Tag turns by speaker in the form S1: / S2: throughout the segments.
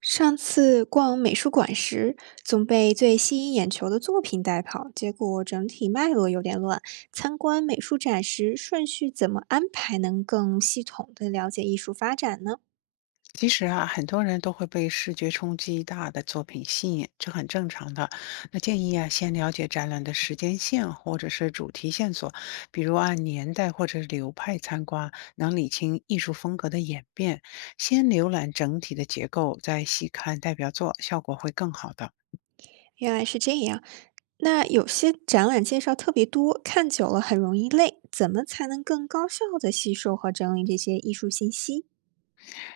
S1: 上次逛美术馆时，总被最吸引眼球的作品带跑，结果整体脉络有点乱。参观美术展时，顺序怎么安排能更系统地了解艺术发展呢？
S2: 其实啊，很多人都会被视觉冲击大的作品吸引，这很正常的。那建议啊，先了解展览的时间线或者是主题线索，比如按年代或者流派参观，能理清艺术风格的演变。先浏览整体的结构，再细看代表作，效果会更好的。
S1: 原来是这样。那有些展览介绍特别多，看久了很容易累，怎么才能更高效地吸收和整理这些艺术信息？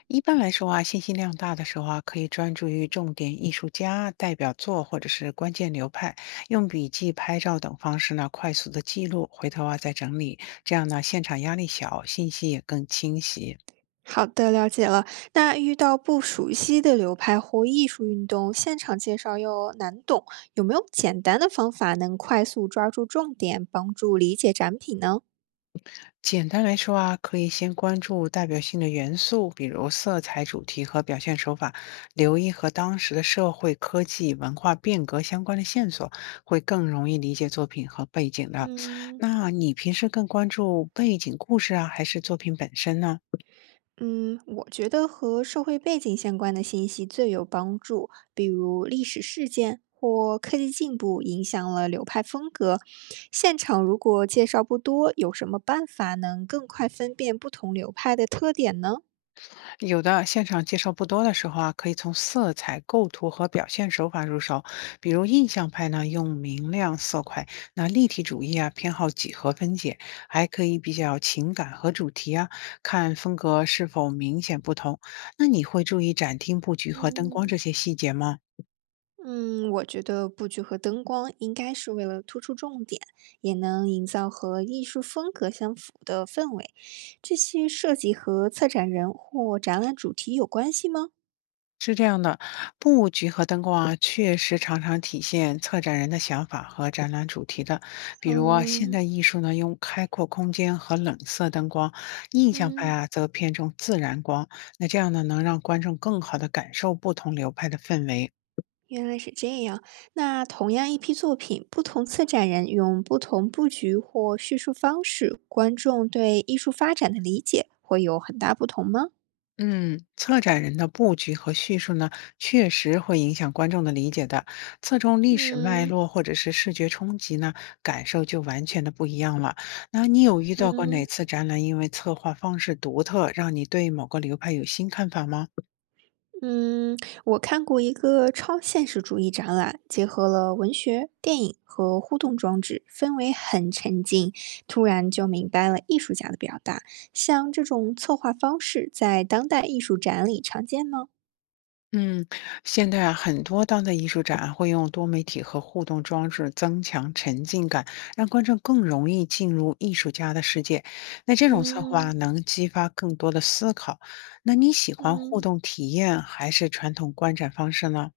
S2: 一般来说啊，信息量大的时候啊，可以专注于重点艺术家、代表作或者是关键流派，用笔记、拍照等方式呢，快速的记录，回头啊再整理，这样呢，现场压力小，信息也更清晰。
S1: 好的，了解了。那遇到不熟悉的流派或艺术运动，现场介绍又难懂，有没有简单的方法能快速抓住重点，帮助理解展品呢？
S2: 简单来说啊，可以先关注代表性的元素，比如色彩、主题和表现手法，留意和当时的社会、科技、文化变革相关的线索，会更容易理解作品和背景的。
S1: 嗯
S2: 那你平时更关注背景故事啊，还是作品本身呢？
S1: 嗯，我觉得和社会背景相关的信息最有帮助，比如历史事件或科技进步影响了流派风格。现场如果介绍不多，有什么办法能更快分辨不同流派的特点呢？
S2: 有的现场介绍不多的时候啊，可以从色彩、构图和表现手法入手。比如印象派呢，用明亮色块；那立体主义啊，偏好几何分解，还可以比较情感和主题啊，看风格是否明显不同。那你会注意展厅布局和灯光
S1: 嗯。
S2: 这些细节吗？
S1: 嗯，我觉得布局和灯光应该是为了突出重点，也能营造和艺术风格相符的氛围。这些设计和策展人或展览主题有关系吗？
S2: 是这样的，布局和灯光啊，确实常常体现策展人的想法和展览主题的。比如啊，现
S1: 嗯
S2: 代艺术呢，用开阔空间和冷色灯光；印象派
S1: 嗯，
S2: 啊，则偏重自然光。那这样呢，能让观众更好的感受不同流派的氛围。
S1: 原来是这样。那同样一批作品，不同策展人用不同布局或叙述方式，观众对艺术发展的理解会有很大不同吗？
S2: 嗯，策展人的布局和叙述呢，确实会影响观众的理解的。侧重历史脉
S1: 嗯
S2: 络或者是视觉冲击呢，感受就完全的不一样了。那你有遇到过哪
S1: 嗯。
S2: 次展览因为策划方式独特，让你对某个流派有新看法吗？
S1: 嗯，我看过一个超现实主义展览，结合了文学、电影和互动装置，氛围很沉浸。突然就明白了艺术家的表达。像这种策划方式，在当代艺术展里常见吗？
S2: 嗯，现在啊，很多当代艺术展啊会用多媒体和互动装置增强沉浸感，让观众更容易进入艺术家的世界。那这种策划啊
S1: 嗯
S2: 能激发更多的思考。那你喜欢互
S1: 嗯，
S2: 动体验还是传统观展方式呢？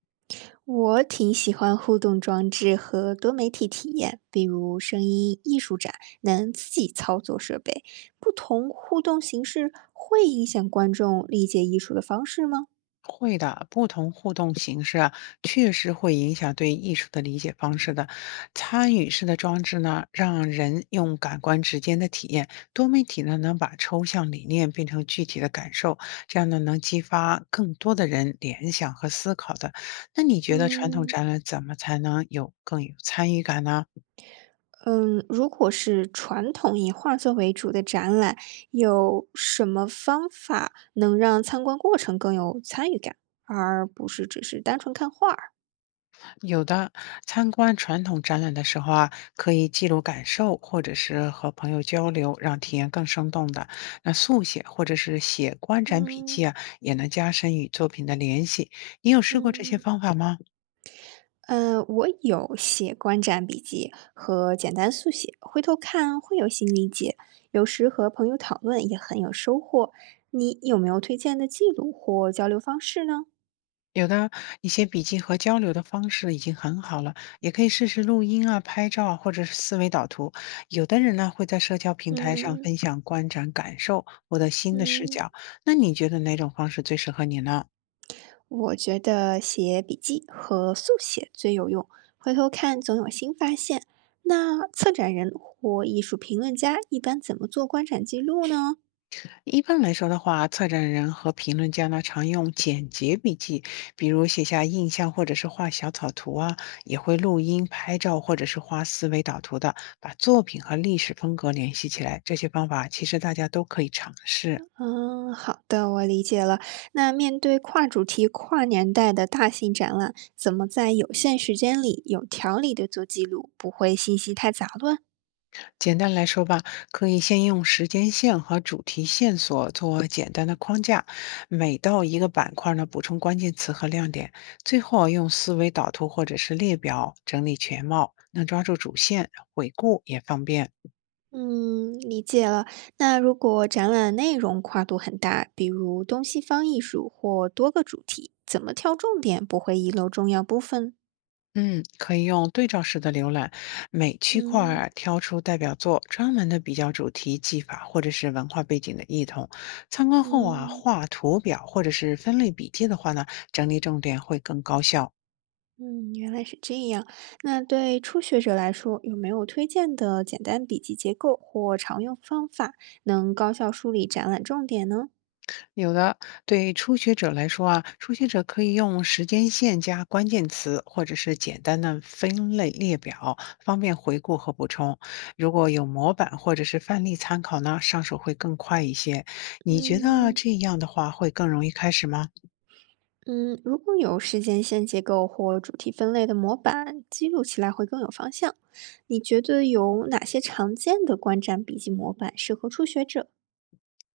S1: 我挺喜欢互动装置和多媒体体验，比如声音艺术展，能自己操作设备。不同互动形式会影响观众理解艺术的方式吗？
S2: 会的，不同互动形式啊，确实会影响对艺术的理解方式的。参与式的装置呢，让人用感官直接的体验；多媒体呢，能把抽象理念变成具体的感受，这样呢，能激发更多的人联想和思考的。那你觉得传统
S1: 嗯。
S2: 展览怎么才能有更有参与感呢？
S1: 嗯，如果是传统以画作为主的展览，有什么方法能让参观过程更有参与感，而不是只是单纯看画儿？
S2: 有的，参观传统展览的时候啊，可以记录感受，或者是和朋友交流，让体验更生动的。那速写或者是写观展笔
S1: 嗯
S2: 记啊，也能加深与作品的联系。你有试过这些
S1: 嗯。
S2: 方法吗？
S1: 我有写观展笔记和简单速写，回头看会有新理解，有时和朋友讨论也很有收获。你有没有推荐的记录或交流方式呢？
S2: 有的，你写笔记和交流的方式已经很好了，也可以试试录音啊、拍照啊，或者是思维导图。有的人呢会在社交平台上
S1: 嗯
S2: 分享观展感受，获得新的视
S1: 嗯。
S2: 角。那你觉得哪种方式最适合你呢？
S1: 我觉得写笔记和速写最有用，回头看总有新发现。那策展人或艺术评论家一般怎么做观展记录呢？
S2: 一般来说的话，策展人和评论家呢常用简洁笔记，比如写下印象或者是画小草图啊，也会录音、拍照或者是画思维导图的，把作品和历史风格联系起来。这些方法其实大家都可以尝试。
S1: 嗯，好的，我理解了。那面对跨主题、跨年代的大型展览，怎么在有限时间里有条理的做记录，不会信息太杂乱？
S2: 简单来说吧，可以先用时间线和主题线索做简单的框架，每到一个板块呢，补充关键词和亮点，最后用思维导图或者是列表整理全貌，能抓住主线，回顾也方便。
S1: 嗯，理解了。那如果展览内容跨度很大，比如东西方艺术或多个主题，怎么挑重点不会遗漏重要部分？
S2: 嗯，可以用对照式的浏览，每区块
S1: 嗯
S2: 儿挑出代表作，专门的比较主题、技法或者是文化背景的异同。参观后啊，
S1: 嗯
S2: 画图表或者是分类笔记的话呢，整理重点会更高效。
S1: 嗯，原来是这样。那对初学者来说，有没有推荐的简单笔记结构或常用方法，能高效梳理展览重点呢？
S2: 有的，对初学者来说啊，初学者可以用时间线加关键词，或者是简单的分类列表，方便回顾和补充。如果有模板或者是范例参考呢，上手会更快一些。你觉得
S1: 嗯
S2: 这样的话会更容易开始吗？
S1: 嗯，如果有时间线结构或主题分类的模板，记录起来会更有方向。你觉得有哪些常见的观展笔记模板适合初学者？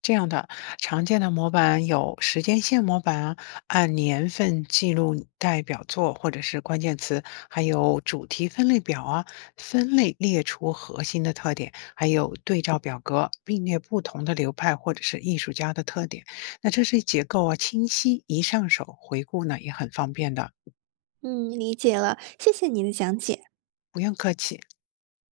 S2: 这样的常见的模板有时间线模板啊，按年份记录代表作或者是关键词，还有主题分类表啊，分类列出核心的特点，还有对照表格，并列不同的流派或者是艺术家的特点。那这些结构啊，清晰一上手，回顾呢也很方便的，
S1: 嗯，理解了，谢谢你的讲解。
S2: 不用客气。